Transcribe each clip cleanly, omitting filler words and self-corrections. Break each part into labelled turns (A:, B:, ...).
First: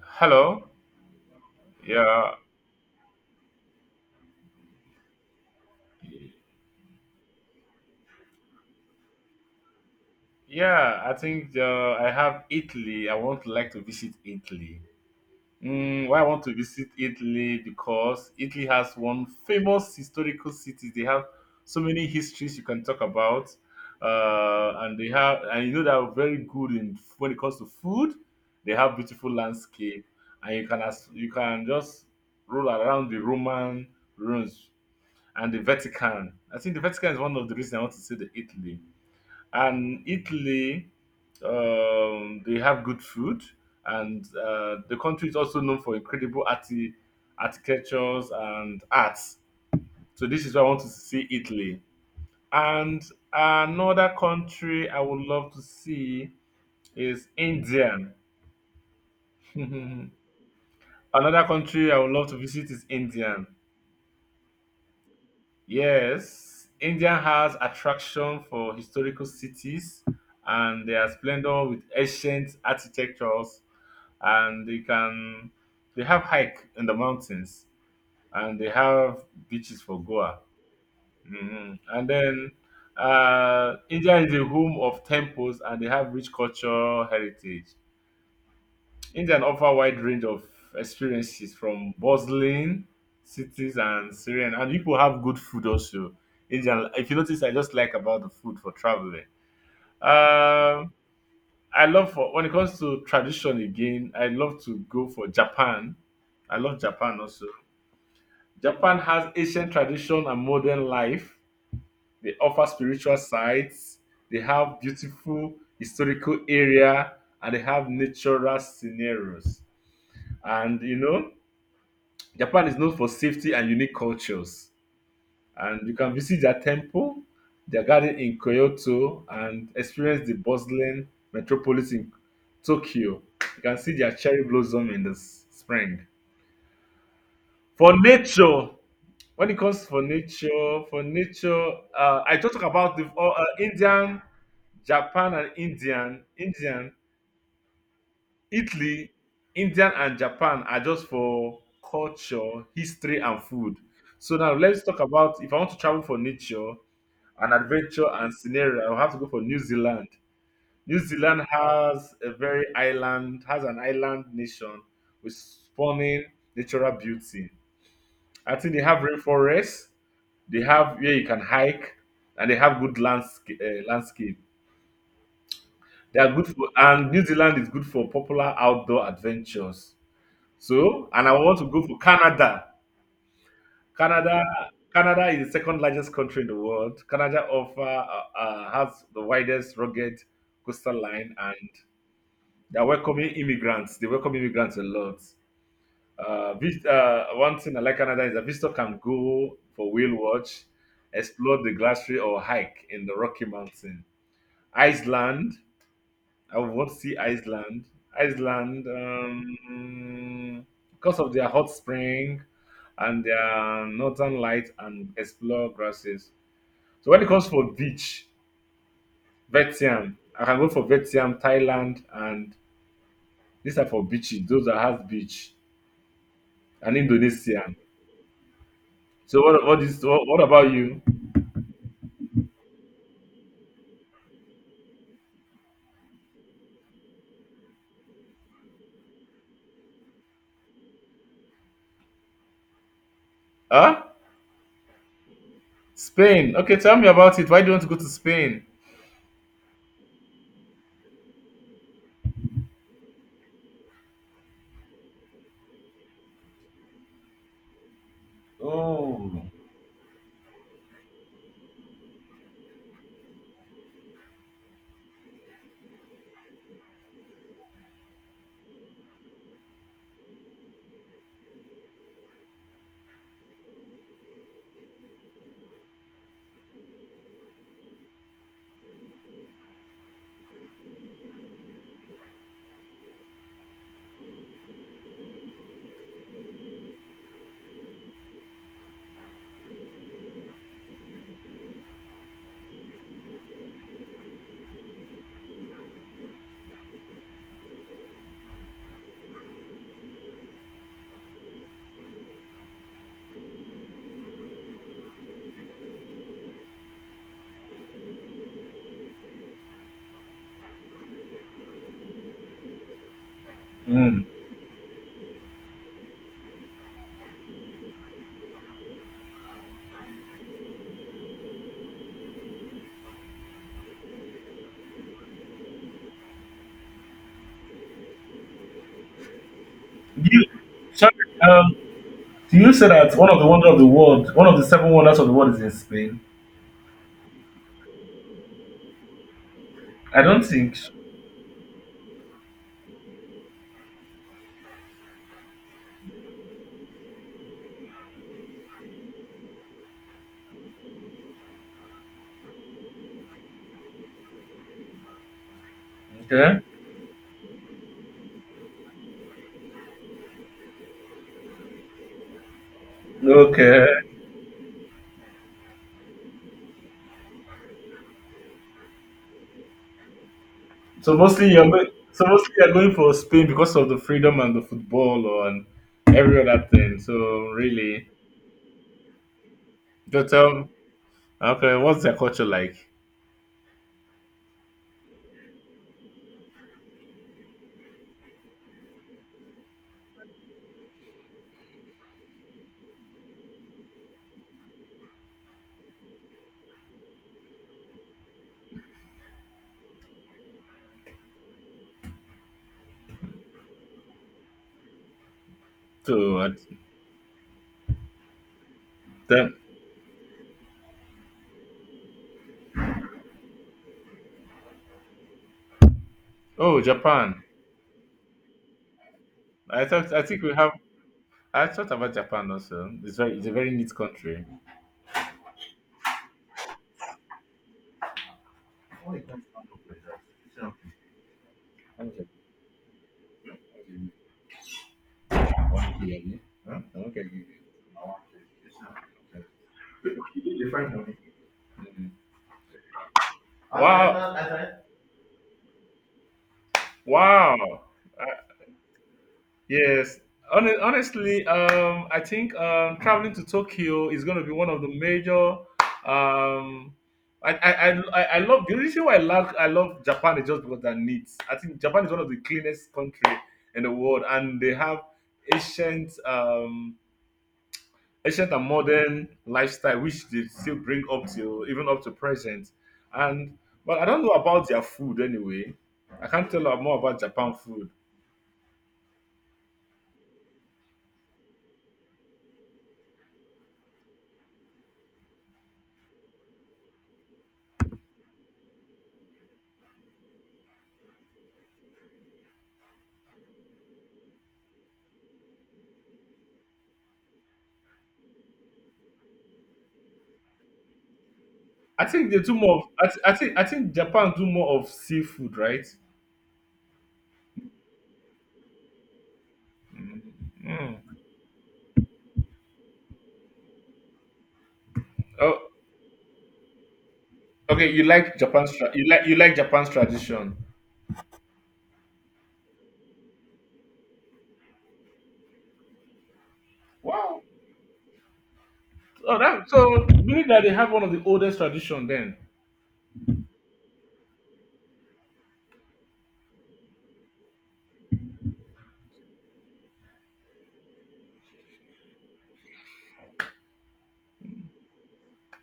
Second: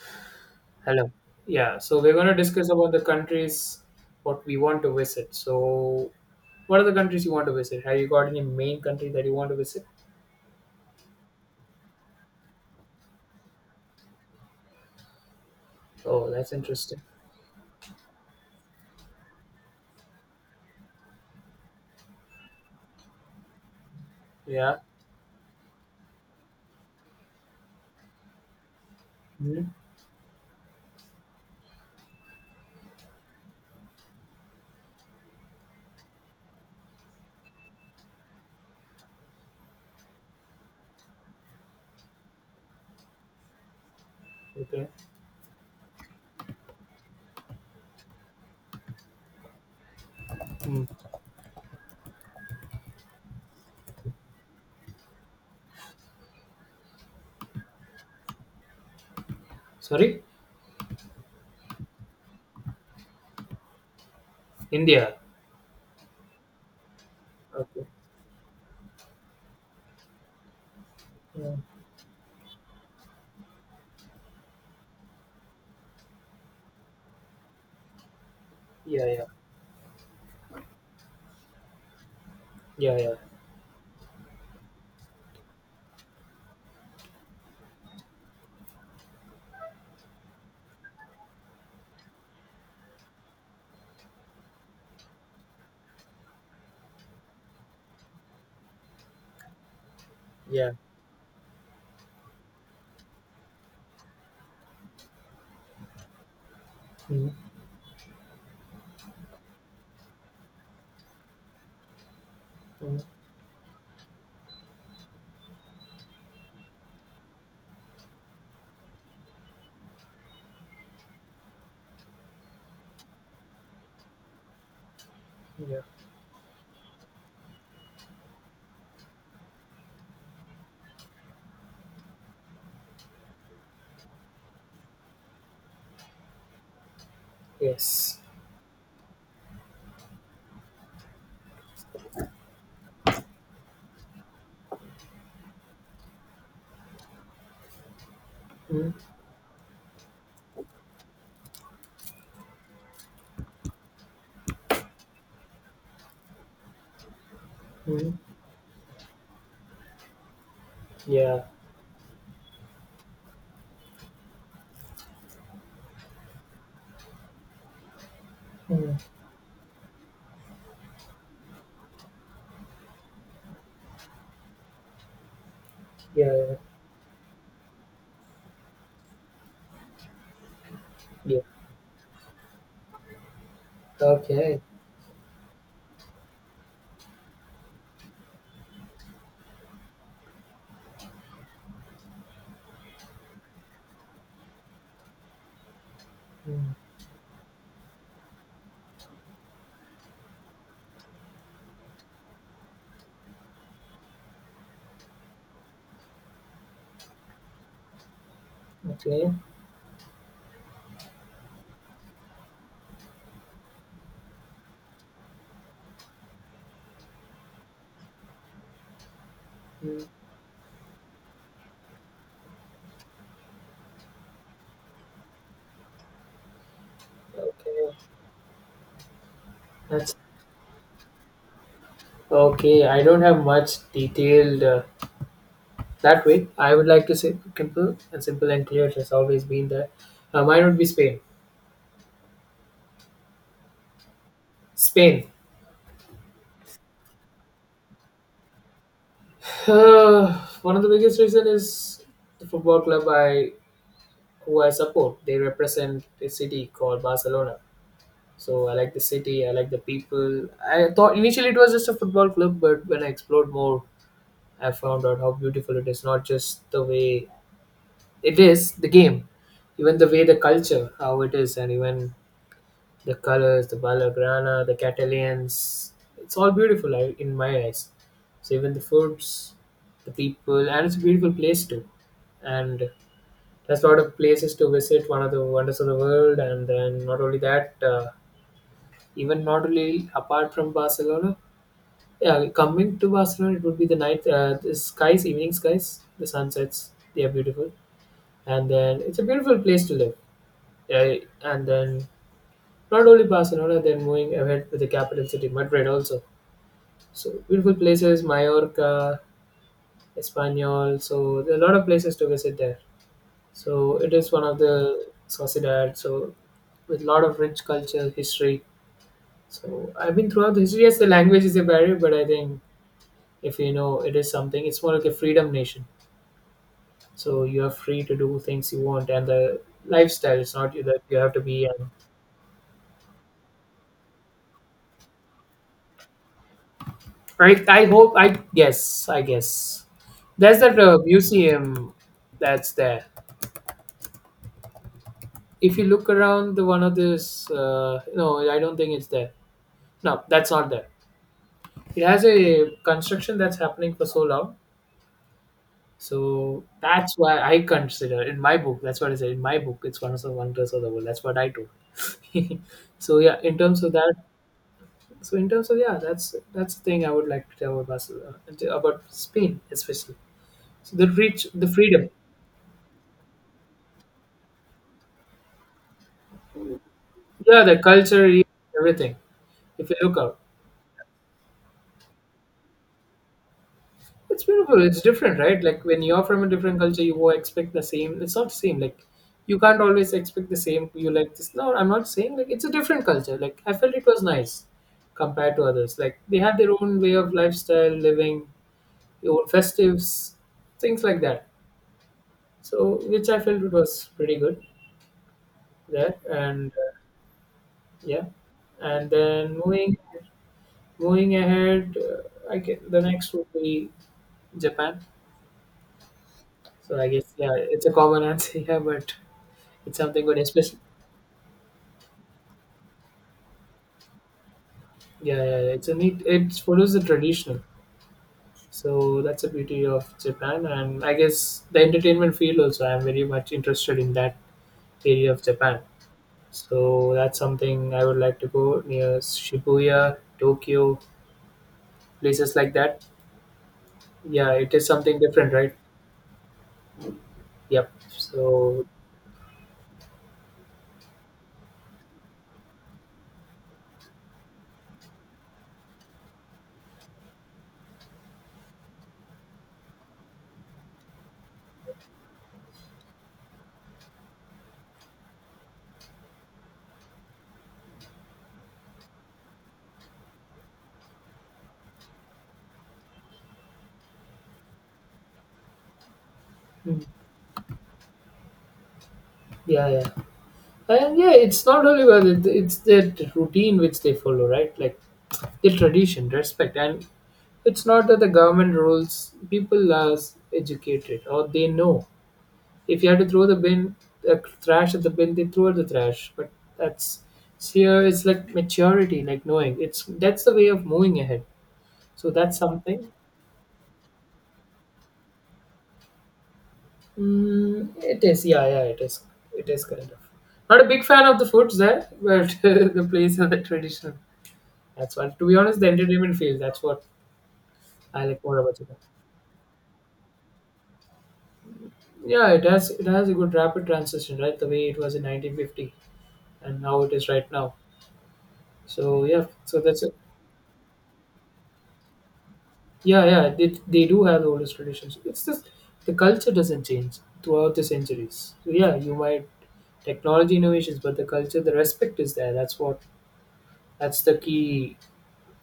A: Hello.
B: Hello. Yeah, so we're going
A: Yeah.
B: to discuss about the countries what we want to visit. So, what are the countries you want to visit? Have you got any main country that you want to visit?
A: I have Italy. I want to visit Italy. Mm, why I
B: Oh,
A: want
B: that's
A: to visit
B: interesting.
A: Italy? Because Italy has one famous historical city. They have so many histories you can talk about,
B: Yeah.
A: and they have and you know they are very good in when it comes to food. They have beautiful
B: Hmm.
A: landscape, and you can just roll around the Roman ruins and the Vatican. I think the Vatican is one of the reasons I want to see the Italy and Italy, they have good food, and
B: Okay.
A: the country is also known for incredible architectures and arts. So this is why I want
B: Mm.
A: to see Italy. And another country I would love to see is India. Another
B: Sorry,
A: country I would love to visit is India.
B: India.
A: Yes, India has
B: Okay.
A: attraction for historical cities and their
B: Yeah.
A: splendor with ancient architectures, and they have hike in the mountains, and they
B: Yeah. Yeah.
A: have beaches for Goa. Hmm, and then
B: Yeah. Yeah.
A: India is a home of temples and they have rich cultural heritage. India offer a wide range of experiences from bustling cities and serene, and people have good food also. India, if you notice, I just like about the food for traveling.
B: Yeah.
A: um I love for when it comes to tradition again, I love to go for Japan. I love Japan also.
B: Hmm.
A: Japan has ancient tradition and modern life. They offer
B: Hmm.
A: spiritual sites. They have beautiful historical area and they have natural scenarios. And you know, Japan is known for safety and unique cultures,
B: Yeah.
A: and you can visit their temple, their garden in Kyoto, and experience the bustling metropolis in Tokyo. You can see their cherry blossom in the spring. For
B: Yes.
A: nature, when it comes for nature, I don't talk about the Japan, and
B: Hmm.
A: Italy, Indian, and Japan are just for culture, history, and food. So now let's talk about if I want to travel for nature, an adventure
B: Hmm.
A: and scenario, I'll have to go for New Zealand. New
B: Yeah.
A: Zealand has a very island, has an island nation with stunning natural beauty. I think they have
B: Hmm.
A: rainforests, they have where you can hike, and they have good landscape. They are good
B: Yeah.
A: for, and New Zealand is good for popular outdoor adventures. So, and I
B: Yeah. Yeah.
A: want to go for Canada. Canada,
B: Okay.
A: Canada is the second largest country in the world. Canada offer has the widest rugged coastal line, and they're welcoming immigrants. They welcome immigrants a lot.
B: Hmm.
A: One thing I like Canada is a visitor can go for whale watch, explore the glacier or hike in the Rocky Mountain. Iceland. I would want to see Iceland. Iceland,
B: Okay.
A: because of their hot spring and their northern light and explore grasses. So when it comes for beach, Vietnam,
B: Hmm.
A: I can go for Vietnam, Thailand, and these are for beaches. Those that have beach and Indonesia.
B: Okay.
A: So what what is
B: That's
A: what, what about you?
B: Okay, I don't have much detailed that way. I would like to say simple and clear. Has always been there. Mine would be Spain.
A: Huh?
B: Spain.
A: Spain. Okay, tell me about it. Why do you want to go to Spain?
B: Uh, One of the biggest reason is the football club I who I support. They represent a city called Barcelona. So I like the city. I
A: Oh.
B: like the people. I thought initially it was just a football club, but when I explored more, I found out how beautiful it is. Not just the way it is, the game, even the way the culture, how it is, and even the colors, the Valgrana, the Catalans, it's all beautiful in my eyes. So even the foods, the people, and it's a beautiful place too. And there's a lot of places to visit, one of the wonders of the world. And then not only that, even not only apart from Barcelona, yeah, coming to Barcelona, it would be the night, the skies, evening skies, the sunsets, they are beautiful. And then it's a beautiful place to live. Yeah, and then not only Barcelona, then moving ahead with the capital city, Madrid also. So beautiful places, Mallorca, Espanyol. So there are a lot of places to visit there. So it
A: Mm.
B: is one of the sociedad. So with a lot of rich culture, history. So I've been throughout the history. Yes, the language is a barrier, but I think if you know it is something, it's more like a freedom nation. So you are free to do things you want, and the lifestyle
A: You,
B: is not you that
A: Sorry.
B: you have to be.
A: um, Do you say that one of the wonders of the world, one of the seven wonders of the world is in Spain?
B: Right? I hope. I guess. I guess.
A: I don't
B: There's
A: think
B: that
A: so.
B: museum that's there. If you look around the one of this, no, I don't think it's there. No, that's not there. It has a construction that's happening for so long,
A: Okay.
B: so that's why I consider in my book. That's what I said in my book. It's one of the wonders of the world. That's what I told. So yeah, in terms
A: Okay.
B: of that. So in terms of, yeah, that's the thing I would like to tell about Barcelona, about Spain especially. So the
A: So
B: reach, the freedom,
A: mostly you're going for Spain because of the freedom and the football or and every other thing. So
B: yeah, the
A: really,
B: culture, everything, if you look
A: but
B: out.
A: okay, what's their culture like?
B: It's beautiful. It's different, right? Like when you're from a different culture, you won't expect the same. It's not the same. Like you can't always expect the same. You like this. No, I'm not saying like it's a different culture. Like I felt it was nice compared to others. Like they have their own way of lifestyle, living, their own festives, things like that. So which I felt it was pretty good there.
A: So
B: And yeah, and
A: then,
B: then moving ahead, I guess the next would be Japan.
A: oh,
B: So I guess
A: Japan.
B: yeah, it's a common answer, here, but
A: I
B: it's
A: thought I
B: something good,
A: think we have.
B: especially.
A: I thought about Japan also. It's a very neat country.
B: Yeah, yeah, yeah. It's a neat. It follows the traditional,
A: Okay.
B: so that's the beauty of Japan, and I guess the entertainment field also. I'm very much interested in that area of Japan,
A: Okay.
B: so
A: Okay. Okay.
B: that's something I would like to go near Shibuya, Tokyo, places like that.
A: Wow.
B: Yeah, it is something different, right?
A: Wow. Wow.
B: Yep. So,
A: Yes. Honestly, I think traveling to Tokyo is going to be one of the major. Um, I love the reason why I love Japan is just because they're neat. I think Japan is one of the cleanest country in the world, and they have ancient um, ancient and modern lifestyle which they still bring up till even up to present, and but I don't know about their food anyway. I can't tell you more
B: mm,
A: about Japan food.
B: yeah, yeah, and yeah, it's not only about it. It's the routine which they follow, right? Like the tradition, respect, and it's not that the government rules, people are educated or they know. If you have to throw the bin, the trash at the bin, they throw at the trash. But that's it's here, it's like maturity, like knowing. It's That's the way of moving ahead.
A: I
B: So
A: think they do
B: that's
A: more of,
B: something.
A: I think Japan do more of seafood, right?
B: Mm, it is, yeah, yeah, it is. It is kind of. Not a big
A: Mm.
B: fan of the foods there, but the place and the tradition. That's what. To be
A: Oh,
B: honest, the entertainment field. That's what
A: okay, you
B: I
A: like
B: like more about Japan.
A: you like you like Japan's tradition.
B: Yeah, it has. It has a good rapid transition, right? The way it was in 1950 and how it is
A: Wow.
B: right now. So
A: Oh,
B: yeah,
A: that,
B: so that's
A: so
B: it.
A: meaning that they have one of the oldest tradition then.
B: Yeah, yeah, they do have the oldest traditions. It's just the culture doesn't change throughout the centuries. So yeah, you might technology innovations, but the culture, the respect is there. That's the key.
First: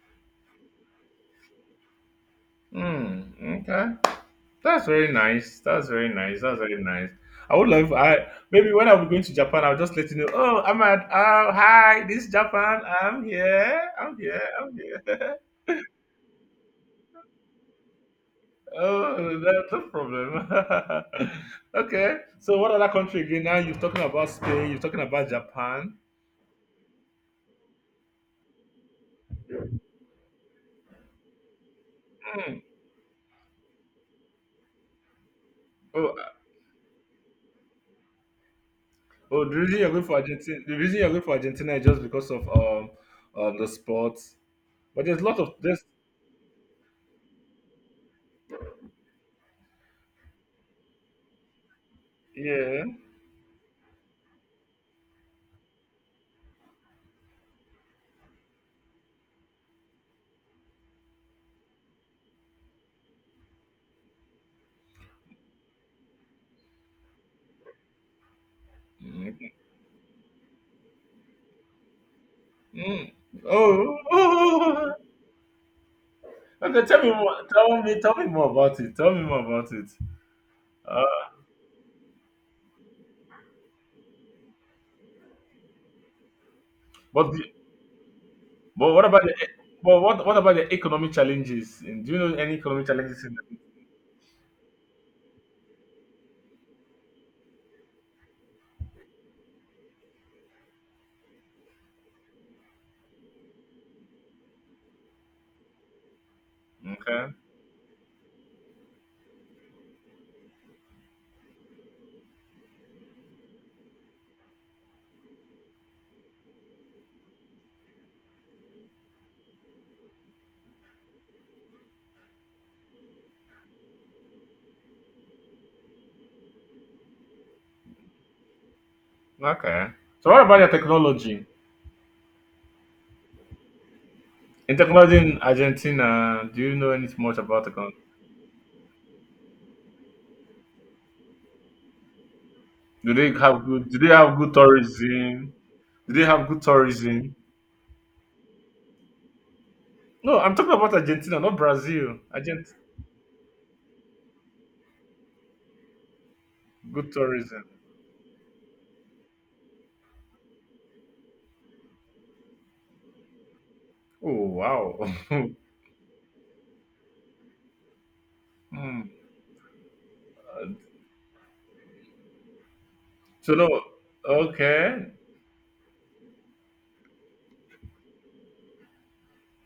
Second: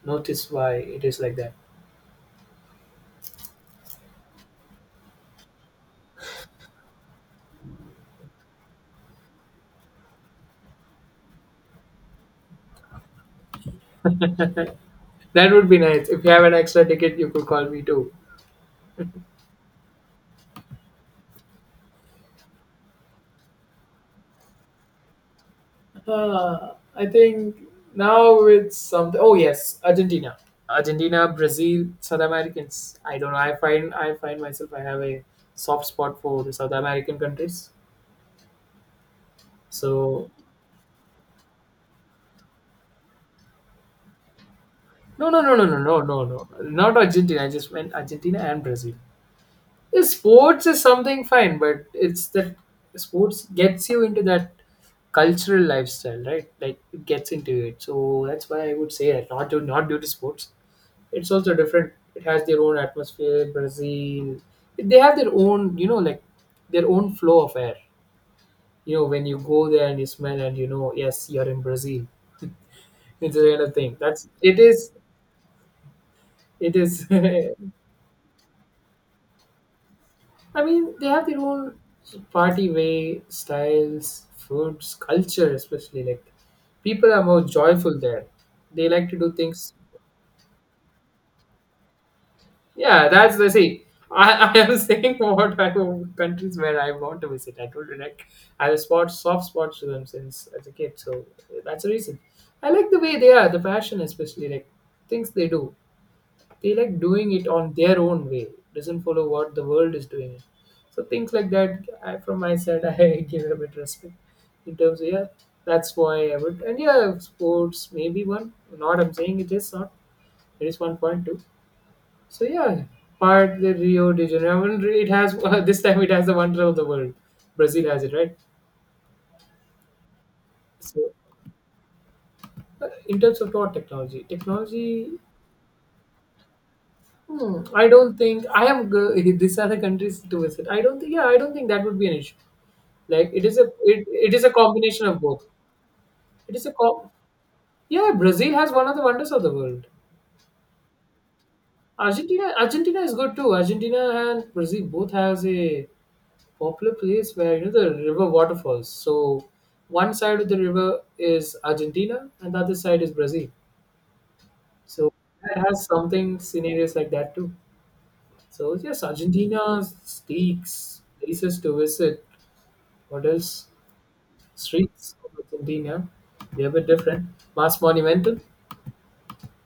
B: Notice why it is like that.
A: Mm, okay. That's very nice. That's very nice. That's very nice. I would love I maybe when I'm going to Japan, I'll just let you know. Oh, I'm at oh hi, this is Japan. I'm here. I'm here. I'm here.
B: That would be nice. If you have an extra ticket, you could call me too.
A: Oh, that's no problem. Okay. So what other country again? Now you're talking about Spain. You're talking about Japan.
B: I think now it's something. Oh yes, Argentina, Brazil, South
A: Hmm.
B: Americans. I don't know. I find myself. I have a soft
A: Oh,
B: spot for the South American countries.
A: oh, the reason you're going for
B: So
A: Argentina, is just because of the sports. But there's a
B: no,
A: lot
B: no,
A: of
B: no, no, no,
A: this.
B: no, no, no. Not Argentina. I just meant Argentina and Brazil. Yeah, sports is something fine, but it's that
A: Yeah.
B: sports gets you into that cultural lifestyle, right? Like it gets into it. So that's why I would say that not due to sports. It's also different. It has their own atmosphere. Brazil, they have their own, like their own flow of air. When you
A: Mm.
B: go there and you smell and, yes, you're in Brazil.
A: Mm.
B: It's a kind of thing that's
A: Oh,
B: it
A: Okay, tell
B: is.
A: me more. Tell me more about it. Tell me more about it.
B: I mean
A: Uh,
B: they have their own party way styles, foods, culture especially, like people are
A: but
B: more
A: the,
B: joyful there. They
A: but what
B: like to
A: about
B: do
A: the
B: things.
A: But what about the economic challenges? In, do you know any economic
B: Yeah,
A: challenges in
B: that's the
A: the,
B: see. I am saying countries where I want to visit. I told you like I have a spot soft spots to them since as a kid, so that's the reason. I like the way they are, the passion especially, like things they do. They like doing
A: okay,
B: it on their own way. Doesn't follow what the world is doing it. So things like that, from my side, I give a bit respect in terms of yeah. That's why I would and yeah, sports maybe one. Not I'm saying it is not. There is one point, too. So yeah, part the Rio de Janeiro. I mean, it has this time it has the wonder of the world. Brazil has it, right?
A: okay. So what about your
B: So
A: technology?
B: in terms of what technology,
A: In
B: technology.
A: technology in Argentina, do you know anything much
B: Hmm,
A: about the
B: I
A: country?
B: don't think I am. These are the countries to visit. I don't think. Yeah, I don't think that would be an issue.
A: Do
B: Like
A: they
B: it is a
A: have good? Do
B: it,
A: they
B: it
A: have
B: is a
A: good
B: combination of both.
A: tourism? Do they have
B: It
A: good
B: is a co-
A: tourism?
B: Yeah. Brazil has one of the wonders of the world.
A: No, I'm talking about Argentina, not Brazil. Argent
B: Argentina is good too. Argentina and Brazil both has a popular
A: good
B: place where,
A: tourism.
B: the river waterfalls. So one side of the river is Argentina and the other side is Brazil.
A: Oh wow.
B: So it has something scenarios like that too. So
A: Hmm.
B: yes, Argentina speaks places to visit. What
A: So
B: else?
A: no, okay.
B: Streets of Argentina. They're a bit different. Mas Monumental.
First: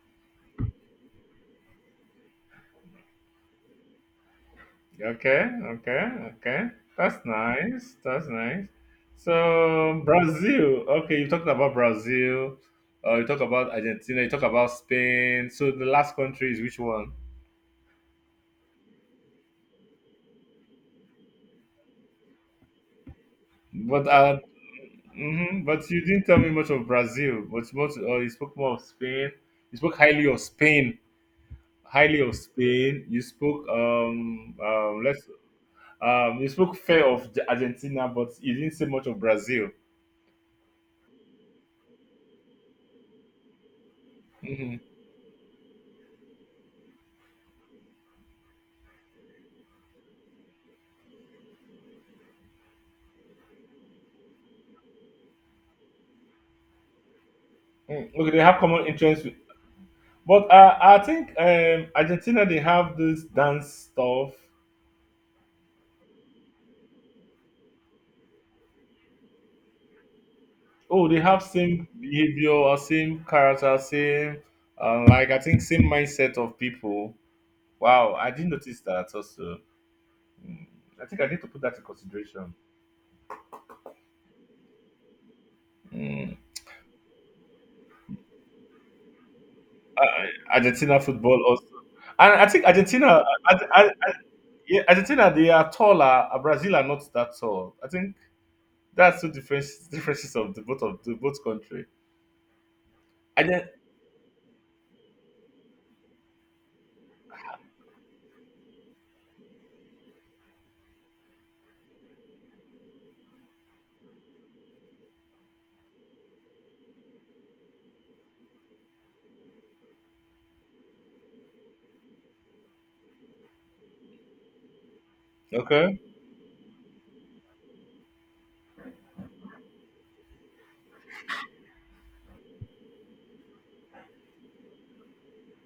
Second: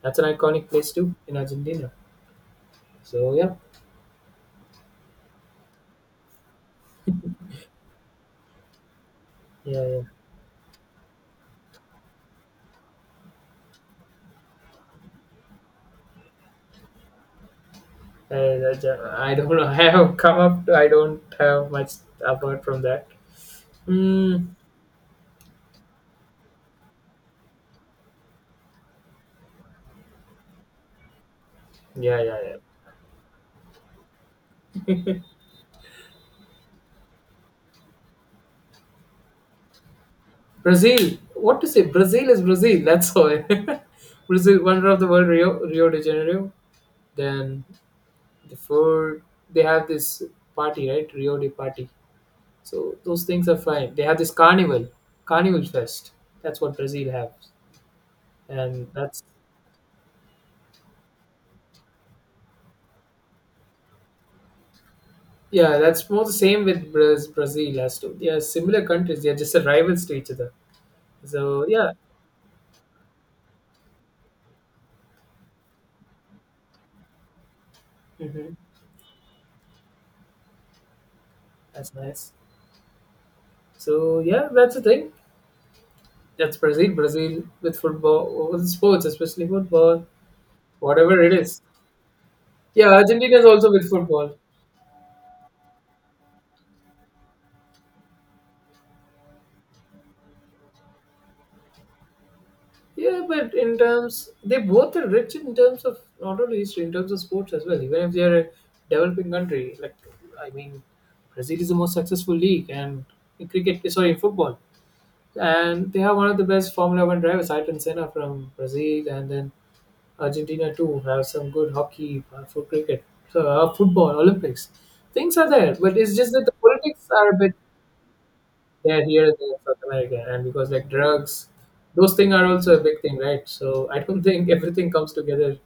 B: That's an iconic place too in Argentina. So yeah,
A: Okay, okay, okay. That's nice. That's nice.
B: yeah, yeah.
A: So Brazil. Okay, you talked about Brazil. You talk about Argentina. You talk about Spain. So the last country is which one?
B: I don't know. I have come up. I don't have much apart from that.
A: But
B: Hmm.
A: hmm, but you didn't tell me much of Brazil. But much, you spoke more of Spain. You spoke highly of Spain.
B: Yeah,
A: Highly of
B: yeah, yeah.
A: Spain. You spoke fair of Argentina, but you didn't say much of Brazil.
B: Brazil. What to say? Brazil is Brazil. That's all. Brazil,
A: Mm-hmm.
B: wonder of the world, Rio de Janeiro. Then the food. They have this party, right? Rio de Party. So those things are fine. They have this carnival fest. That's what Brazil has,
A: Mm. Okay, they have common
B: and that's
A: interests. But I think Argentina they have this dance stuff.
B: yeah, that's more the same with Brazil as to they are similar countries. They are just rivals to each other.
A: Oh, they have
B: So
A: same
B: yeah,
A: behavior or same character, same like I think same mindset of people. Wow, I didn't
B: hmm
A: notice that also. Mm, I think I need to put that in
B: that's nice.
A: consideration.
B: So yeah, that's the thing.
A: Mm.
B: That's Brazil. Brazil with football, with sports, especially football,
A: Argentina
B: whatever it
A: football
B: is.
A: also, and I think
B: Yeah,
A: Argentina,
B: Argentina is also with
A: I,
B: football.
A: yeah, Argentina they are taller. Brazil are not that tall. I think that's two differences of the both country.
B: Yeah,
A: I
B: but
A: just,
B: in terms, they both are rich in terms of not only history, in terms of sports as well. Even if they are a developing country, like I mean, Brazil is the most successful league and in cricket, sorry, in football, and they have one of the best Formula One drivers, Ayrton Senna from Brazil, and then Argentina too have some good hockey for cricket, so, football, Olympics. Things are there, but
A: okay,
B: it's just that the politics are a bit there here and there in South America, and because like drugs, those things are also a big thing, right? So I don't think everything comes together.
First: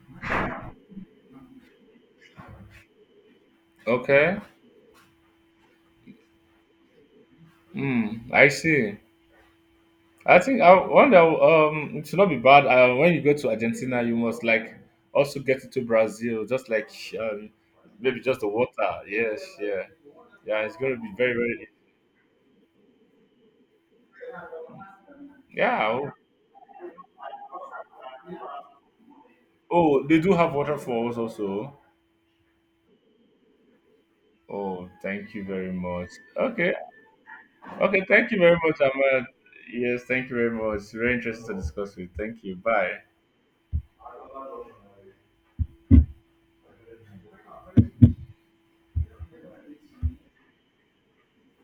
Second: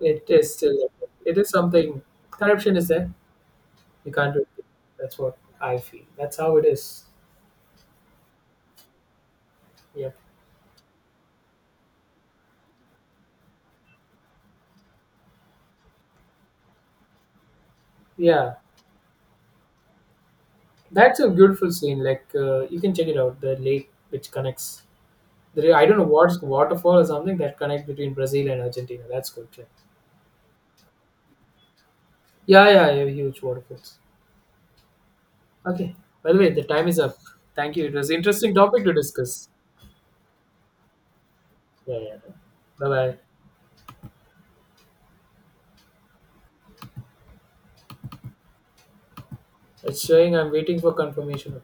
B: It is still it is something. Corruption is there. You can't
A: okay.
B: do it. That's what I feel. That's how it is.
A: Mm, I see.
B: Yep.
A: I think I wonder. It should not be bad. When you go to Argentina, you must like also get into Brazil, just like um, maybe just the
B: Yeah,
A: water. Yes, yeah, yeah. It's going to be
B: that's a
A: very.
B: beautiful scene. Like you can check it out. The lake which connects. I don't
A: Yeah.
B: know
A: Oh,
B: what's waterfall or something that connect between Brazil and Argentina. That's good. Yeah,
A: oh, they do have waterfalls also.
B: yeah, yeah, yeah, huge waterfalls.
A: Oh, thank you very
B: Okay.
A: much.
B: By the way, the
A: Okay,
B: time is up. Thank you. It
A: okay.
B: was
A: Thank you
B: interesting
A: very much,
B: topic to
A: Ahmad.
B: discuss.
A: Yes, thank you very much. Very interesting to discuss
B: Yeah, yeah,
A: with.
B: yeah.
A: Thank you.
B: Bye
A: Bye.
B: bye. It's showing I'm waiting for confirmation.